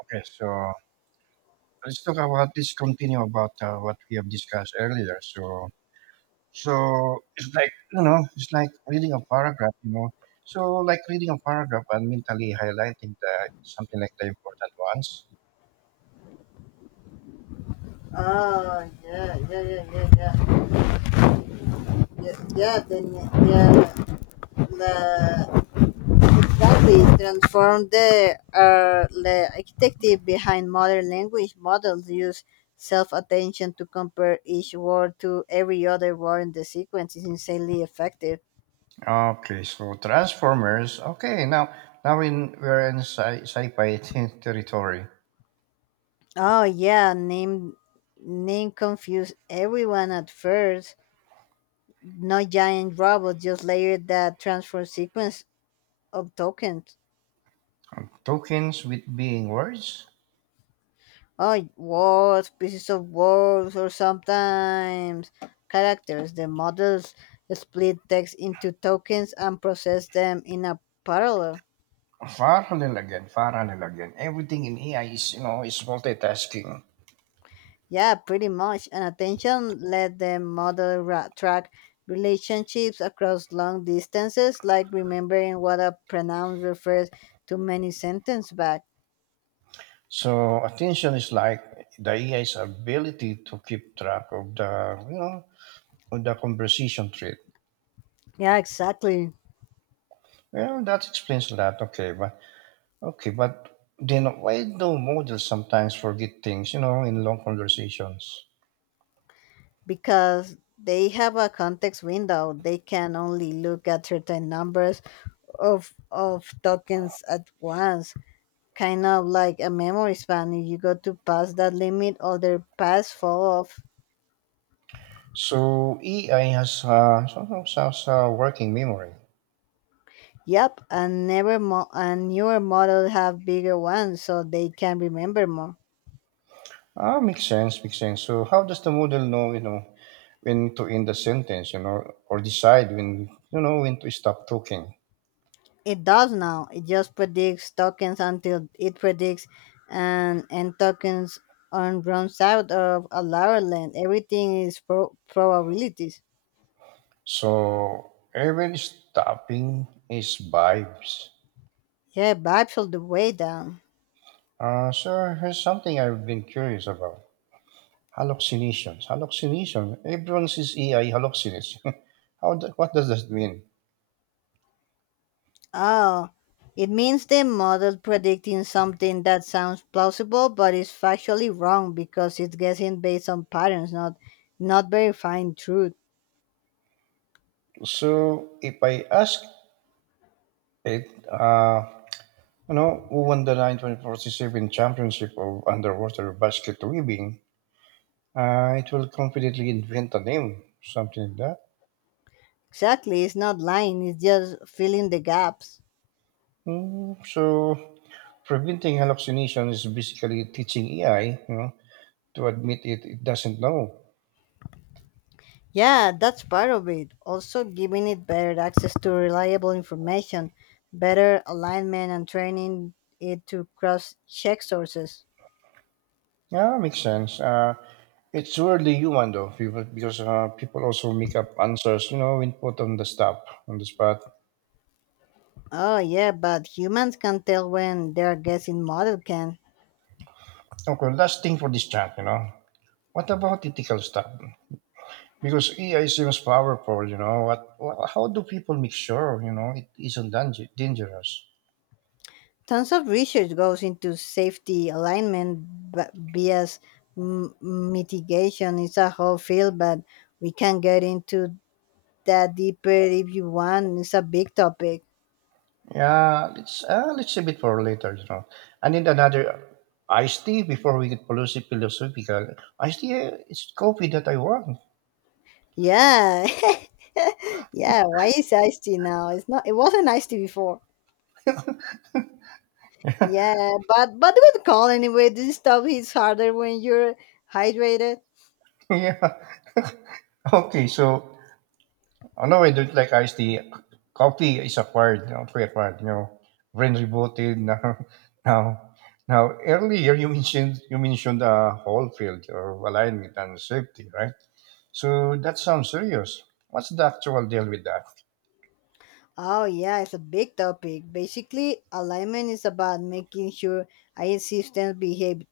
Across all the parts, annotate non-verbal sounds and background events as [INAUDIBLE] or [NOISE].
Okay, so let's continue about what we have discussed earlier. So, it's like it's like reading a paragraph. So, like reading a paragraph and mentally highlighting the something like the important ones. Oh, yeah, yeah, yeah, yeah, yeah, yeah, yeah, then, yeah, the, exactly, transform the architecture behind modern language models use self-attention to compare each word to every other word in the sequence is insanely effective. Okay, so Transformers. Okay, now in we're in sci-fi [LAUGHS] territory. Oh yeah, name confused everyone at first. No giant robots, just layered that transfer sequence of tokens. Tokens with being words. Oh, words, pieces of words, or sometimes characters. The models split text into tokens and process them in a parallel. Parallel again, parallel again. Everything in AI is you know is multitasking. Yeah, pretty much. And attention let the model track relationships across long distances, like remembering what a pronoun refers to many sentences back. So attention is like the AI's ability to keep track of the you know of the conversation thread. Yeah, exactly. Well, that explains a lot. Okay, but then why do models sometimes forget things? You know, in long conversations. Because they have a context window. They can only look at certain numbers of tokens at once. Kind of like a memory span. If you go to past that limit, other paths fall off. So AI has somehow has a working memory. Yep, and never mo- and newer models have bigger ones, so they can remember more. Ah, makes sense, makes sense. So how does the model know when to end the sentence. You know, or decide when you know when to stop talking. It does now. It just predicts tokens until it predicts and tokens on runs out of a lower land. Everything is probabilities. So every stopping is vibes. Yeah, vibes all the way down. Sir, here's something I've been curious about. Hallucinations. Hallucination. Everyone sees AI hallucinates. [LAUGHS] How? What does that mean? Oh, it means the model predicting something that sounds plausible but is factually wrong because it's guessing based on patterns, not verifying truth. So if I ask it, who won the 1947 championship of underwater basket weaving? It will confidently invent a name, something like that. Exactly, it's not lying. It's just filling the gaps. Hmm, so preventing hallucination is basically teaching AI, you know, to admit it doesn't know. Yeah, that's part of it. Also, giving it better access to reliable information, better alignment, and training it to cross check sources. Yeah, makes sense. It's really human though, people, because people also make up answers, you know, when put on the spot. Oh yeah, but humans can tell when their guessing model can. Okay, last thing for this chat, you know, what about ethical stuff? Because AI seems powerful, you know. How do people make sure, you know, it isn't dangerous? Tons of research goes into safety alignment, but bias mitigation is a whole field, but we can get into that deeper if you want. It's a big topic. Yeah, let's save it for later, you know. And then another iced tea before we get policy philosophical. Iced tea is coffee that I want. Yeah. [LAUGHS] Yeah, why is iced tea now? It's not. It wasn't iced tea before. Yeah, but good call anyway. This stuff hits harder when you're hydrated. [LAUGHS] Yeah. Okay, so no, I don't like iced tea. Coffee is acquired, you know, pre-acquired, you know, brain rebooted [LAUGHS] now. Now, now, earlier you mentioned a whole field or alignment and safety, right? So that sounds serious. What's the actual deal with that? Oh yeah, it's a big topic. Basically, alignment is about making sure our systems behave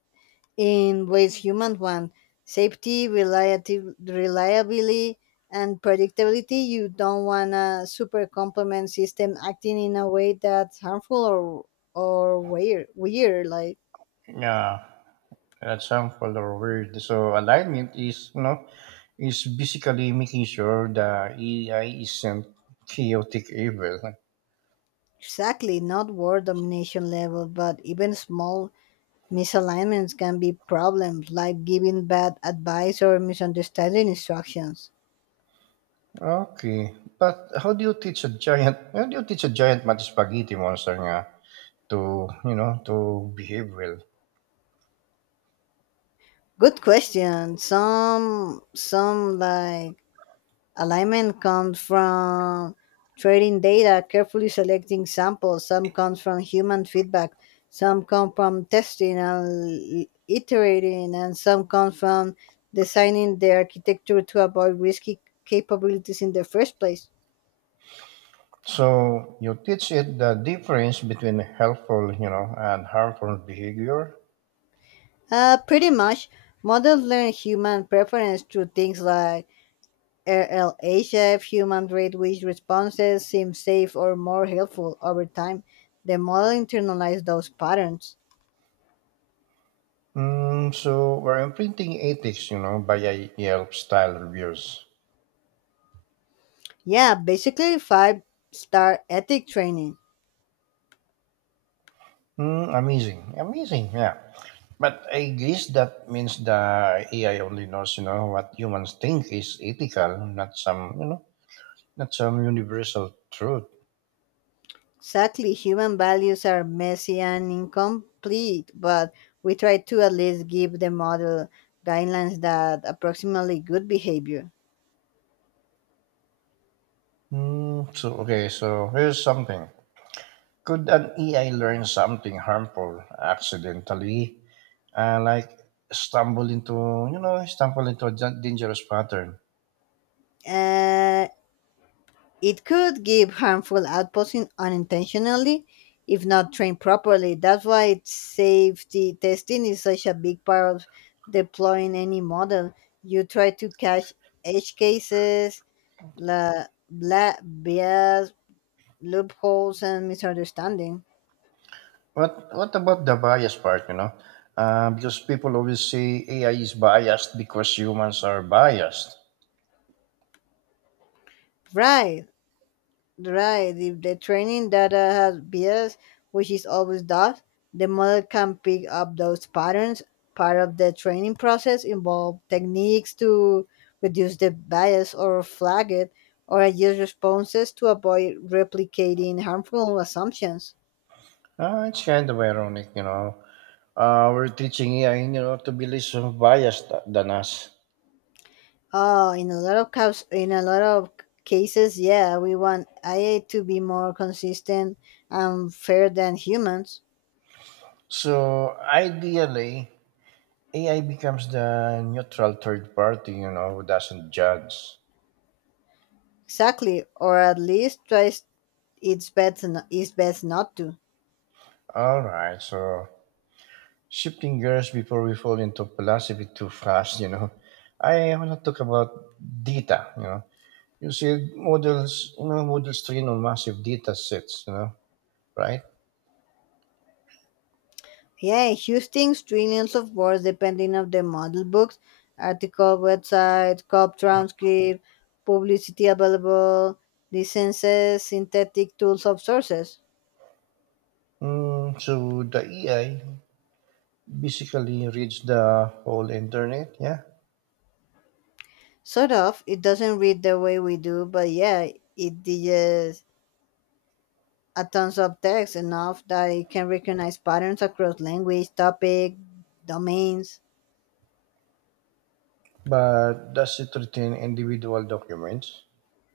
in ways human want. Safety, reliability and predictability. You don't want a super complement system acting in a way that's harmful or weird. Weird, like Yeah, that sounds full of weird. So alignment is basically making sure the AI isn't chaotic evil. exactly not world domination level, but even small misalignments can be problems, like giving bad advice or misunderstanding instructions. Okay, but how do you teach a giant? How do you teach a giant mud spaghetti monster nga to behave well? Good question. Some like alignment comes from trading data, carefully selecting samples. Some comes from human feedback. Some come from testing and iterating, and some come from designing the architecture to avoid risky capabilities in the first place. So you teach it the difference between helpful, you know, and harmful behavior. Pretty much, models learn human preference through things like RLHF, human rate which responses seem safe or more helpful over time. The model internalizes those patterns. Mm, so we're imprinting ethics, you know, by a Yelp style reviews. Yeah, basically five-star ethic training. Mm, amazing, amazing, yeah. But I guess that means the AI only knows, you know, what humans think is ethical, not some universal truth. Exactly, human values are messy and incomplete, but we try to at least give the model guidelines that approximately good behavior. Mm, so okay, so here's something. Could an AI learn something harmful accidentally? Like stumble into stumble into a dangerous pattern. Uh, it could give harmful outposting unintentionally if not trained properly. That's why it's safety testing is such a big part of deploying any model. You try to catch edge cases, la, bla, bias, loopholes and misunderstanding. What about the bias part? You know, because people always say AI is biased because humans are biased. Right, right. If the training data has bias, which is always does, the model can pick up those patterns. Part of the training process involve techniques to reduce the bias or flag it, or adjust responses to avoid replicating harmful assumptions. It's kind of ironic, you know. We're teaching AI, you know, to be less biased than us. Oh, in a lot of cases, yeah, we want AI to be more consistent and fair than humans. So ideally, AI becomes the neutral third party, you know, who doesn't judge. Exactly, or at least tries its best, its best not to. All right, so shifting gears before we fall into philosophy too fast, you know, [LAUGHS] I want to talk about data, you know. You see models train on massive data sets, you know, right? Yeah, Houston's trillions of words depending on the model books, article, website, cop transcript, publicity available, licenses, synthetic tools of sources. Mm, so the AI basically reads the whole internet, yeah, Sort of, it doesn't read the way we do, but yeah, it digests a tons of text enough that it can recognize patterns across language, topic, domains. but does it retain individual documents?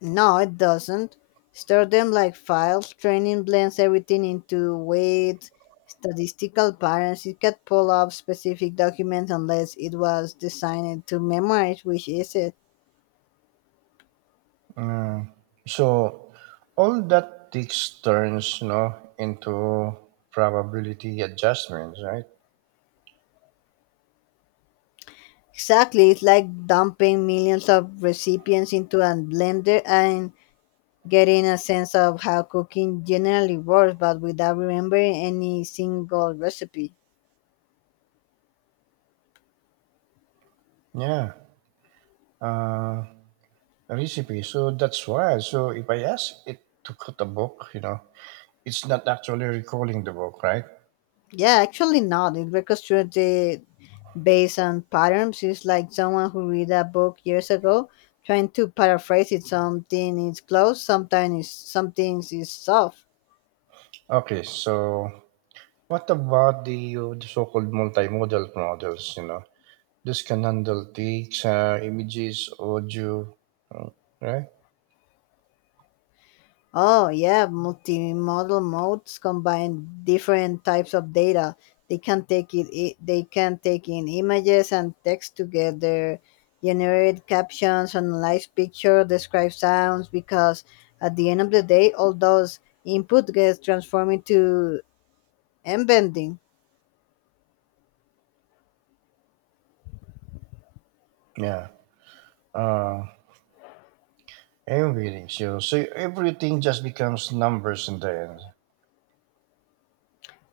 No, it doesn't. Store them like files. Training blends everything into weights, statistical patterns. It can pull up specific documents unless it was designed to memorize, which is it. Yeah. So all that takes turns, you know, into probability adjustments, right? Exactly, it's like dumping millions of recipients into a blender and getting a sense of how cooking generally works, but without remembering any single recipe. Yeah. Uh, Recipe. So that's why. So if I ask it to cut a book, you know, it's not actually recalling the book, right? Yeah, actually not. It reconstructs the based on patterns. It's like someone who read a book years ago, trying to paraphrase it. Something is close, sometimes it's, some things is soft. Okay. So what about the so-called multimodal models? You know, this can handle text, images, audio, uh, right? Oh yeah, multimodal modes combine different types of data. They can take in images and text together, generate captions, analyze picture, describe sounds because at the end of the day all those input gets transformed into embedding. Yeah. Uh, I'm really sure. So everything just becomes numbers in the end.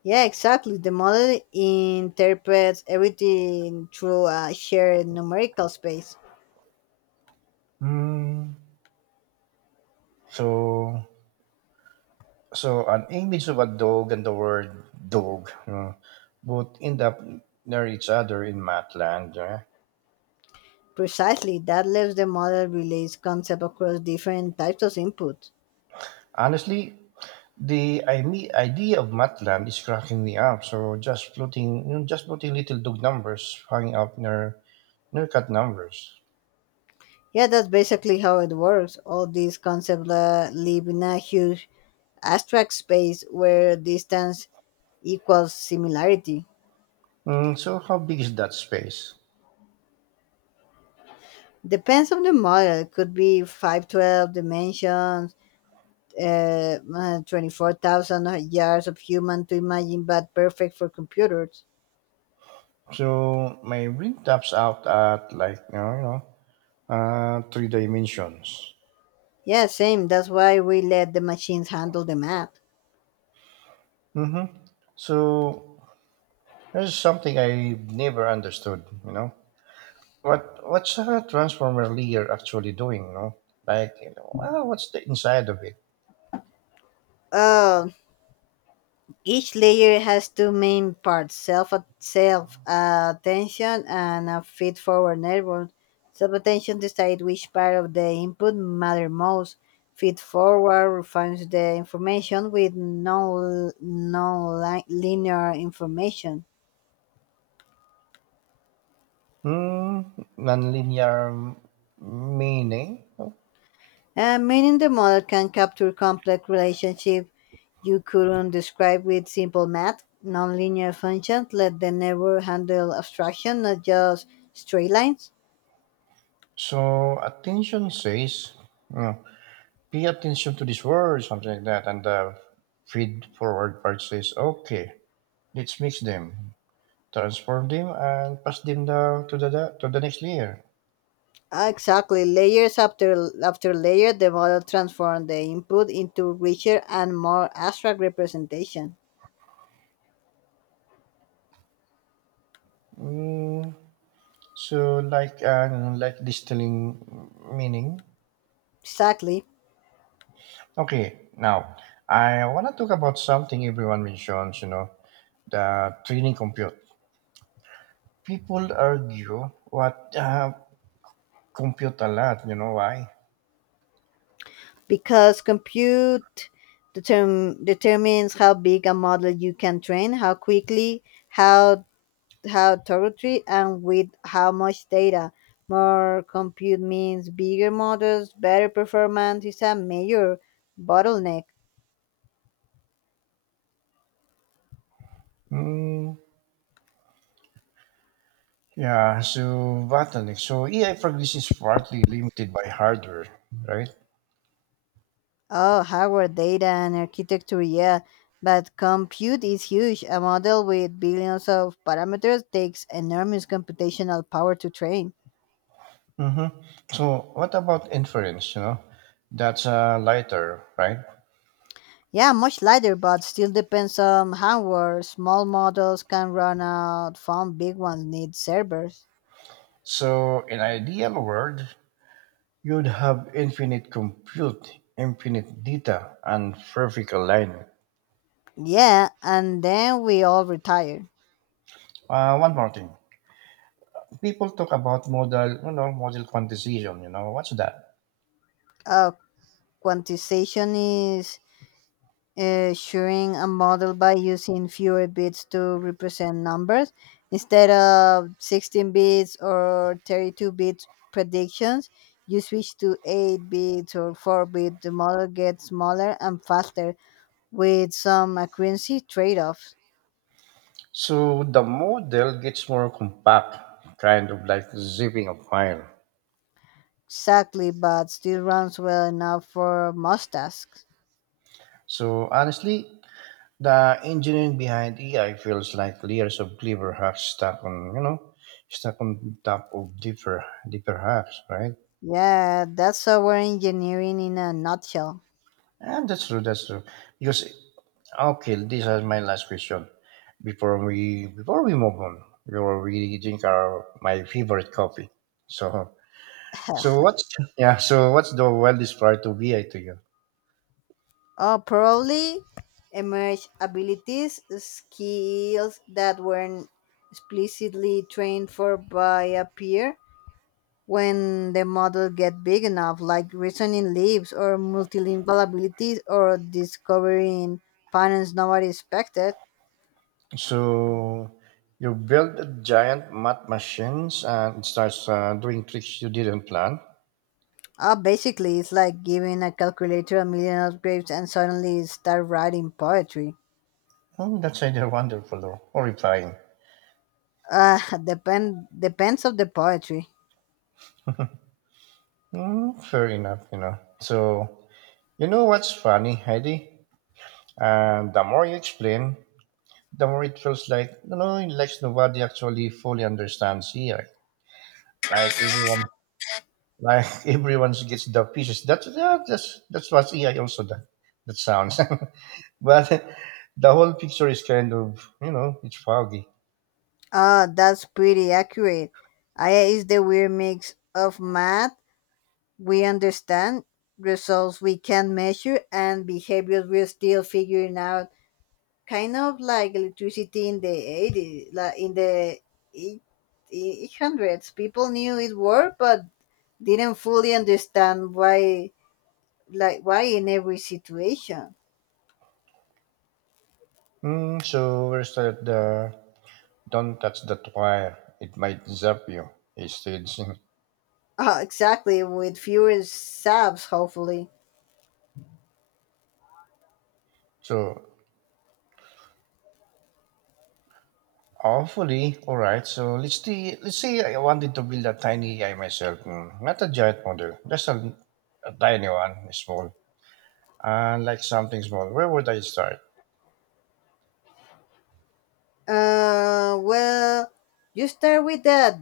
Yeah, exactly. The model interprets everything through a shared numerical space. Hmm. So, so, an image of a dog and the word dog, both end up near each other in Matland. Yeah. Precisely, that lets the model relay concept across different types of input. Honestly, the idea of Matland is cracking me up. So just floating, you know, just floating little dog numbers hanging up near cat numbers. Yeah, that's basically how it works. All these concepts live in a huge abstract space where distance equals similarity. Hmm. So how big is that space? Depends on the model. It could be 512 dimensions, 24,000 yards of human to imagine, but perfect for computers. So my brain taps out at like three dimensions. Yeah, same. That's why we let the machines handle the math. Mm-hmm. So there's something I never understood. You know what? What's a transformer layer actually doing? You know, what's the inside of it? Oh, each layer has two main parts: self attention and a feed forward network. Self attention decides which part of the input matter most. Feed forward refines the information with no linear information, Hmm. Nonlinear meaning. Meaning the model can capture complex relationships you couldn't describe with simple math. Nonlinear functions let the network handle abstraction, not just straight lines. So attention says, you know, pay attention to this word, something like that, and the feed forward part says, okay, let's mix them, transform them, and pass them down to the next layer. Ah, exactly. Layers after layer, the model transforms the input into richer and more abstract representation. Mm, so like distilling meaning. Exactly. Okay, now I want to talk about something everyone mentions. You know, the training compute. People argue what compute a lot. You know why? Because compute determines how big a model you can train, how quickly, how how thoroughly, and with how much data. More compute means bigger models, better performance is a major bottleneck. Mm, yeah. So bottleneck. So AI progress is partly limited by hardware, right? Oh, hardware, data, and architecture, yeah. But compute is huge. A model with billions of parameters takes enormous computational power to train. Mm-hmm. So what about inference? You know, that's lighter, right? Yeah, much lighter, but still depends on hardware. Small models can run out, fun big ones need servers. So in ideal world, you'd have infinite compute, infinite data, and perfect alignment. Yeah, and then we all retire. One more thing. People talk about model quantization, you know, what's that? Uh, Quantization is showing a model by using fewer bits to represent numbers instead of 16 bits or 32 bit predictions you switch to 8 bits or 4 bit the model gets smaller and faster with some accuracy trade-offs So the model gets more compact, kind of like zipping a file. exactly but still runs well enough for most tasks So honestly, the engineering behind AI feels like layers of clever hacks stuck on top of deeper, deeper hacks, right? yeah that's our engineering in a nutshell. And that's true, that's true. Because Okay, this is my last question. Before we move on, before we drink our my favorite coffee. So [LAUGHS] so, what's the wildest prior to VI to you? Probably emerge abilities, skills that weren't explicitly trained for by a peer when the model get big enough, like reasoning leaps or multilingual abilities or discovering patterns nobody expected. So you build a giant math machines and it starts doing tricks you didn't plan. Basically, it's like giving a calculator a million upgrades and suddenly start writing poetry. Oh, that's either wonderful or horrifying. Uh, [LAUGHS] depends of the poetry. Hmm, fair enough, you know. So you know what's funny, Heidi? And the more you explain, the more it feels like nobody actually fully understands AI. Like everyone, like [LAUGHS] everyone gets the pieces. That's what AI also that sounds. [LAUGHS] But the whole picture is kind of, you know, it's foggy. Ah, that's pretty accurate. AI is the weird mix of math we understand, results we can't measure, and behaviors we're still figuring out. Kind of like electricity in the 80s, like in the eight- eight hundreds. People knew it worked, but didn't fully understand why, like why in every situation. Mm, so where's that the don't touch that wire? It might zap you. It states. [LAUGHS] Ah, exactly. With fewer subs, hopefully. So Hopefully. All right. So let's see. Let's say I wanted to build a tiny AI myself, not a giant model, just a tiny one, small, and like something small. Where would I start? Well, you start with that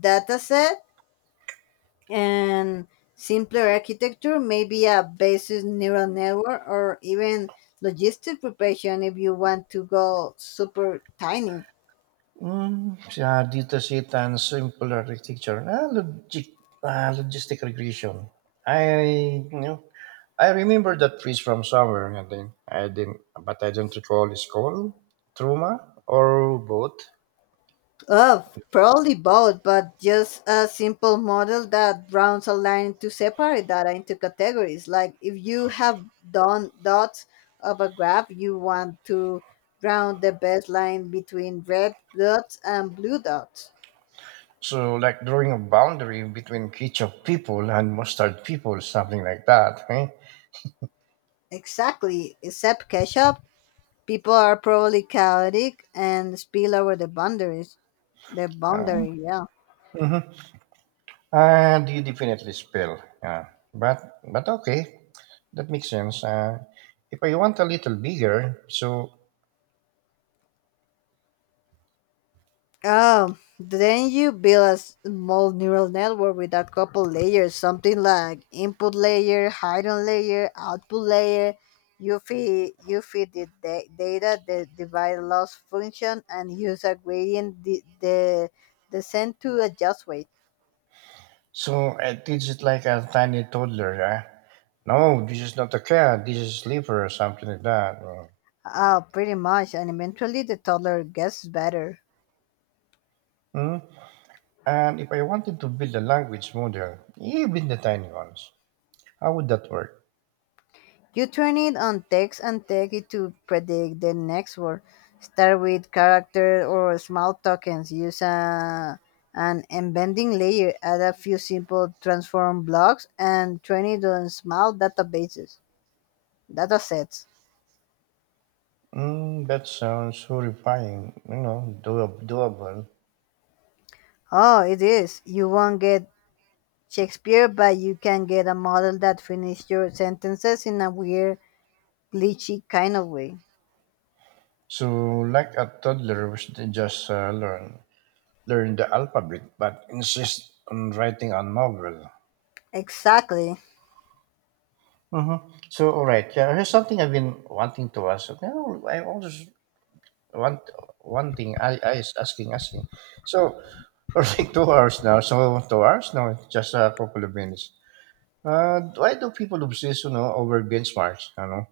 dataset and simpler architecture, maybe a basis neural network or even logistic preparation if you want to go super tiny. Mm, yeah, data sheet and simple architecture. Ah, logistic regression. I, you know, I remember that piece from somewhere, and then I didn't, but I don't recall. It's called trauma or both. Oh, probably both, but just a simple model that rounds a line to separate data into categories. Like if you have done dots of a graph, you want to round the baseline between red dots and blue dots. So, like drawing a boundary between ketchup people and mustard people, something like that. Eh? Exactly, except ketchup people are probably chaotic and spill over the boundaries. The Uh, boundary, yeah. and you definitely spill. Yeah. But okay, that makes sense. If I want a little bigger, so Oh, then you build a small neural network with a couple layers, something like input layer, hidden layer, output layer. You feed the data, the divide loss function, and use a gradient de- the descent to adjust weight. so I teach it like a tiny toddler. Yeah. No, this is not a cat. This is liver or something like that. Mm. Pretty much, and eventually the toddler gets better. Mm. And if I wanted to build a language model, even the tiny ones, how would that work? You train it on text and take it to predict the next word. Start with character or small tokens. Use a, an embedding layer. Add a few simple transform blocks and train it on datasets. Mm, that sounds horrifying, you know, doable. Oh, it is. You won't get Shakespeare, but you can get a model that finishes your sentences in a weird, glitchy kind of way. So, like a toddler, they just learn the alphabet, but insist on writing a novel. Exactly. Mm-hmm. So, all right, yeah, here's something I've been wanting to ask. You know, I always want one thing. I is asking, asking. So, [LAUGHS] for like 2 hours now. So, 2 hours now, just a couple of minutes. Why do people obsess, you know, over benchmarks? You know?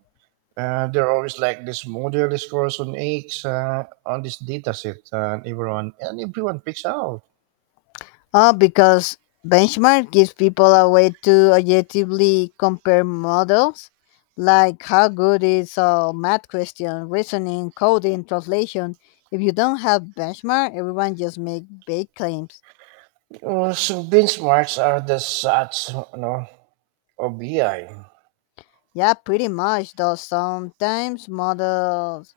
There are always like this model scores on X on this dataset, and everyone picks out. Because benchmark gives people a way to objectively compare models, like how good is a math question, reasoning, coding, translation. If you don't have benchmark, everyone just make big claims. So benchmarks are the sats, you know, or BI. Yeah, pretty much. Though sometimes models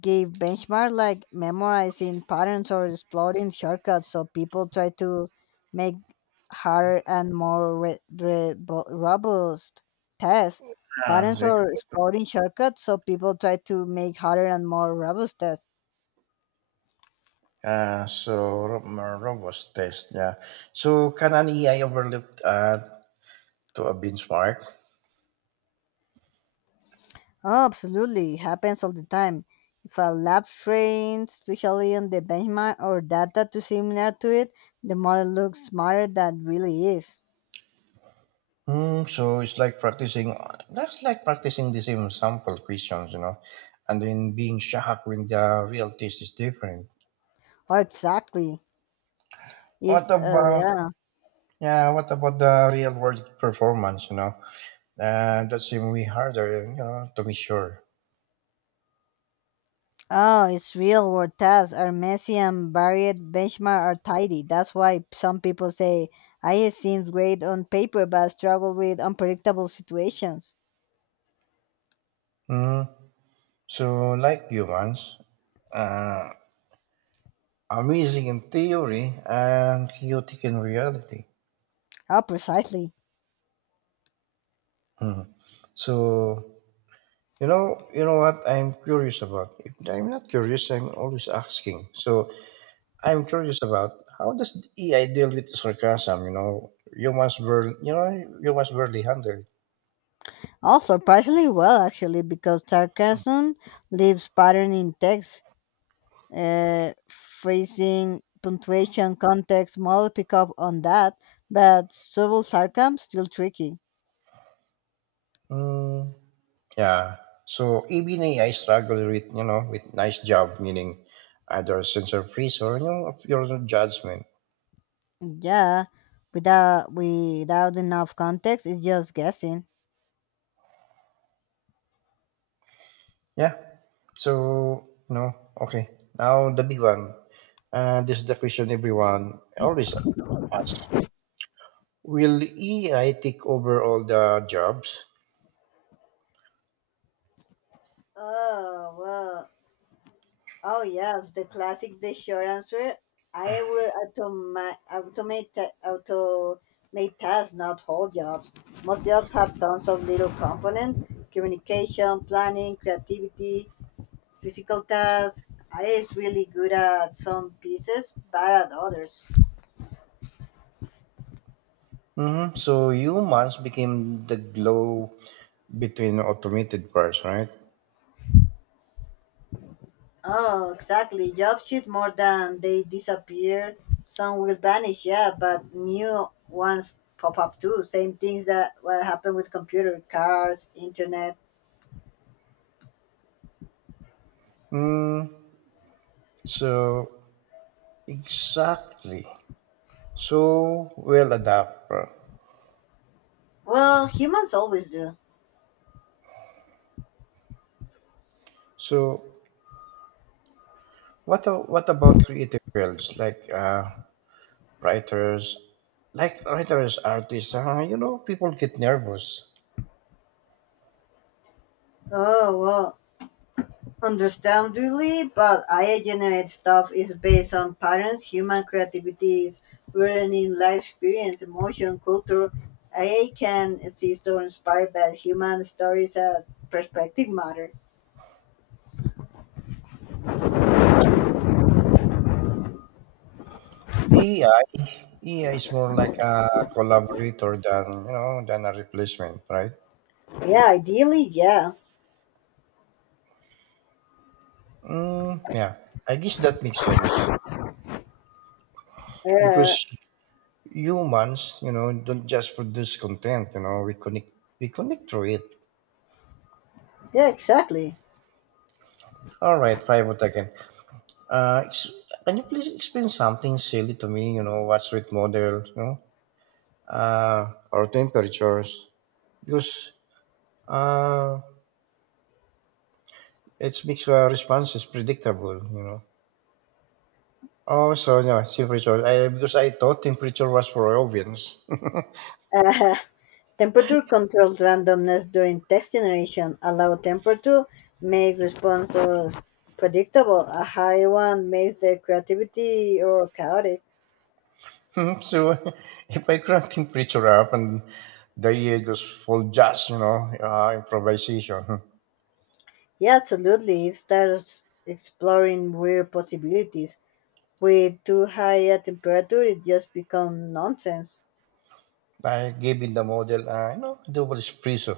give benchmark like memorizing patterns or exploring shortcuts so people try to make harder and more robust tests Ah, patterns or exploring shortcuts so people try to make harder and more robust tests. uh, so more robust test. Yeah. So can an AI overlook to a benchmark? Oh, absolutely. It happens all the time if a lab trains especially on the benchmark or data too similar to it the model looks smarter than it really is. Hmm. So it's like practicing. That's like practicing the same sample questions, you know, and then being shocked when the real test is different. Oh exactly, What it's about yeah. Yeah, what about the real world performance, you know? That's even way harder, you know, to be sure. Oh, it's real world tasks are messy and varied. Benchmark are tidy. That's why some people say I seems great on paper but struggle with unpredictable situations. Mm. So, like humans, uh, amazing in theory and chaotic in reality. How precisely. Mhm. So, you know what I'm curious about? If I'm not curious, I'm always asking. So, I'm curious about how does the AI deal with sarcasm, you know? Humans barely handle it. Oh, surprisingly well actually, because sarcasm leaves pattern in text, phrasing, punctuation, context. Model pick up on that, but subtle sarcasm still tricky. Mm. Yeah. So even AI struggle with you know with nice job meaning either sensor freeze or of your judgment. Yeah, without enough context, it's just guessing. Yeah. So, okay, now the big one. This is the question everyone always asks: Will AI take over all the jobs? Oh well. Oh yes, the classic. The short answer. I will automate tasks, not whole jobs. Most jobs have tons of little components: communication, planning, creativity, physical tasks. I is really good at some pieces, bad at others. Hmm. So humans became the glow between automated parts, right? Oh, exactly. Jobs shift more than they disappear. Some will vanish, yeah, but new ones pop up too. Same things that what happened with computer, cars, internet. Mm, so exactly. So well adapt. Well, humans always do. So what about creative fields like writers, artists? You know, people get nervous. Oh well, understandably, but AI generate stuff is based on patterns. Human creativity is rooted in life experience, emotion, culture. AI can exist or inspired by human stories and perspective matter. So AI, AI is more like a collaborator than you know than a replacement, right? Yeah, ideally, yeah. Mm, yeah, I guess that makes sense Uh, because humans, you know, don't just produce content. You know, we connect through it. yeah, exactly. All right, five again. Uh, ex- can you please explain something silly to me? You know, what's with models, you know, or temperatures? Because uh, it makes responses predictable, you know. Oh, so yeah, temperature. Because I thought temperature was for ovens. Uh, [LAUGHS] temperature controlled randomness during text generation allow temperature make responses predictable. A high one makes the creativity or chaotic. [LAUGHS] So if I crank temperature up and they just full jazz, you know, improvisation. [LAUGHS] Yeah, absolutely. It starts exploring weird possibilities. With too high a temperature, it just becomes nonsense. I gave in the model, you know, double espresso.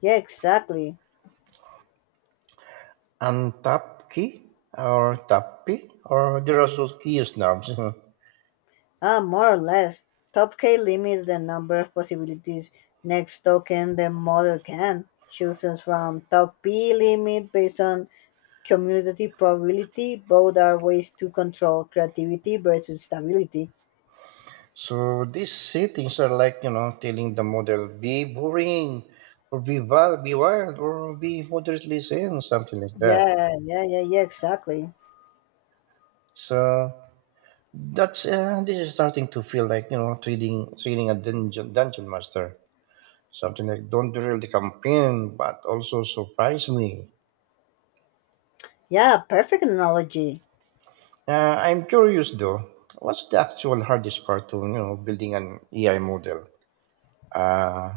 Yeah, exactly. Untap key or tap key or there are also Kyivsnabs. Ah, more or less. Top K limits the number of possibilities next token the model can chooses from. Top P limit based on commutative probability. Both are ways to control creativity versus stability. [LAUGHS] So these settings are like, you know, telling the model, be boring or be wild or be moderately zen, something like that. Yeah, exactly. So that's this is starting to feel like trading a dungeon master, something like don't drill the campaign but also surprise me. Yeah, perfect analogy. I'm curious though, what's the actual hardest part to building an AI model? Uh,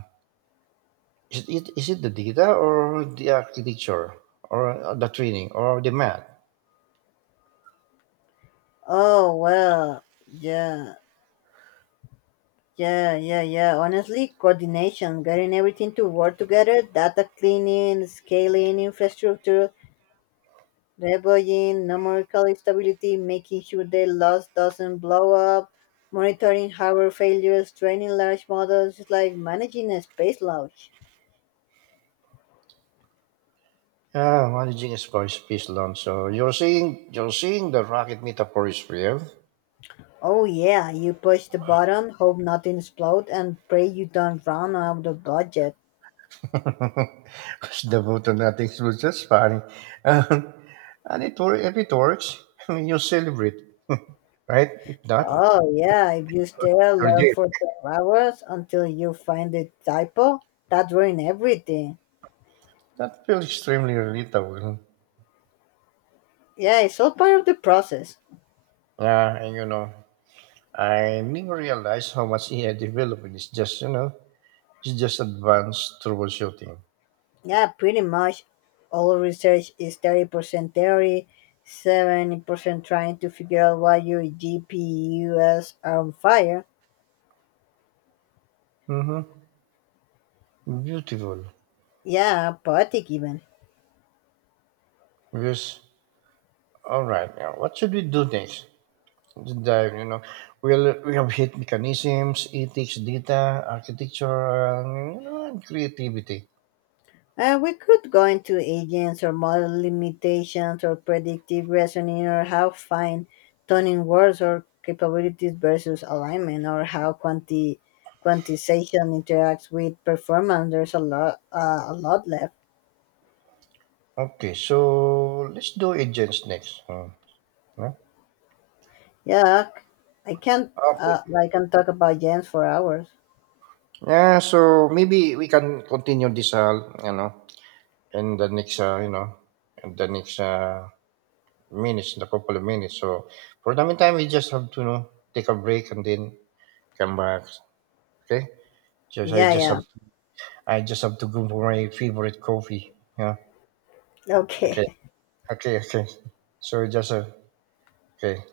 is it the data or the architecture or the training or the math? Oh, well, yeah, yeah. Honestly, coordination, getting everything to work together, data cleaning, scaling, infrastructure, deploying numerical stability, making sure the loss doesn't blow up, monitoring hardware failures, training large models, it's like managing a space launch. Yeah, managing a space launch. So you're saying the rocket metaphor is real? [LAUGHS] Oh yeah, you push the button, hope nothing explodes, and pray you don't run out of budget. Because the button nothing was just funny, [LAUGHS] Um, and it works. If it works, [LAUGHS] you celebrate, right? If not, Oh yeah, if you stare at you're love dead. for 12 hours until you find the typo, that ruin everything. That feels extremely relatable. Yeah, it's all part of the process. Yeah, and you know, I never realized how much AI development is just you know, it's just advanced troubleshooting. Yeah, pretty much all research is 30% theory, 70% trying to figure out why your GPUs are on fire. Mm-hmm. Beautiful. Yeah, poetic even. Yes. All right. Now, what should we do next? To dive, you know, we have hit mechanisms, ethics, data, architecture, and creativity. We could go into agents or model limitations or predictive reasoning or how fine tuning words or capabilities versus alignment or how quantization interacts with performance. There's a lot left. Okay, so let's do agents next. Hmm, no? Yeah, I can not Okay. I can talk about Jens for hours. Yeah, so maybe we can continue this, you know, in the next, uh, you know, in the next uh, in a couple of minutes. So for the meantime, we just have to, you know, take a break and then come back. Okay? Just I Yeah, just yeah. have I just have to go for my favorite coffee. Yeah. Okay. Okay. Okay. Okay. So, just a okay.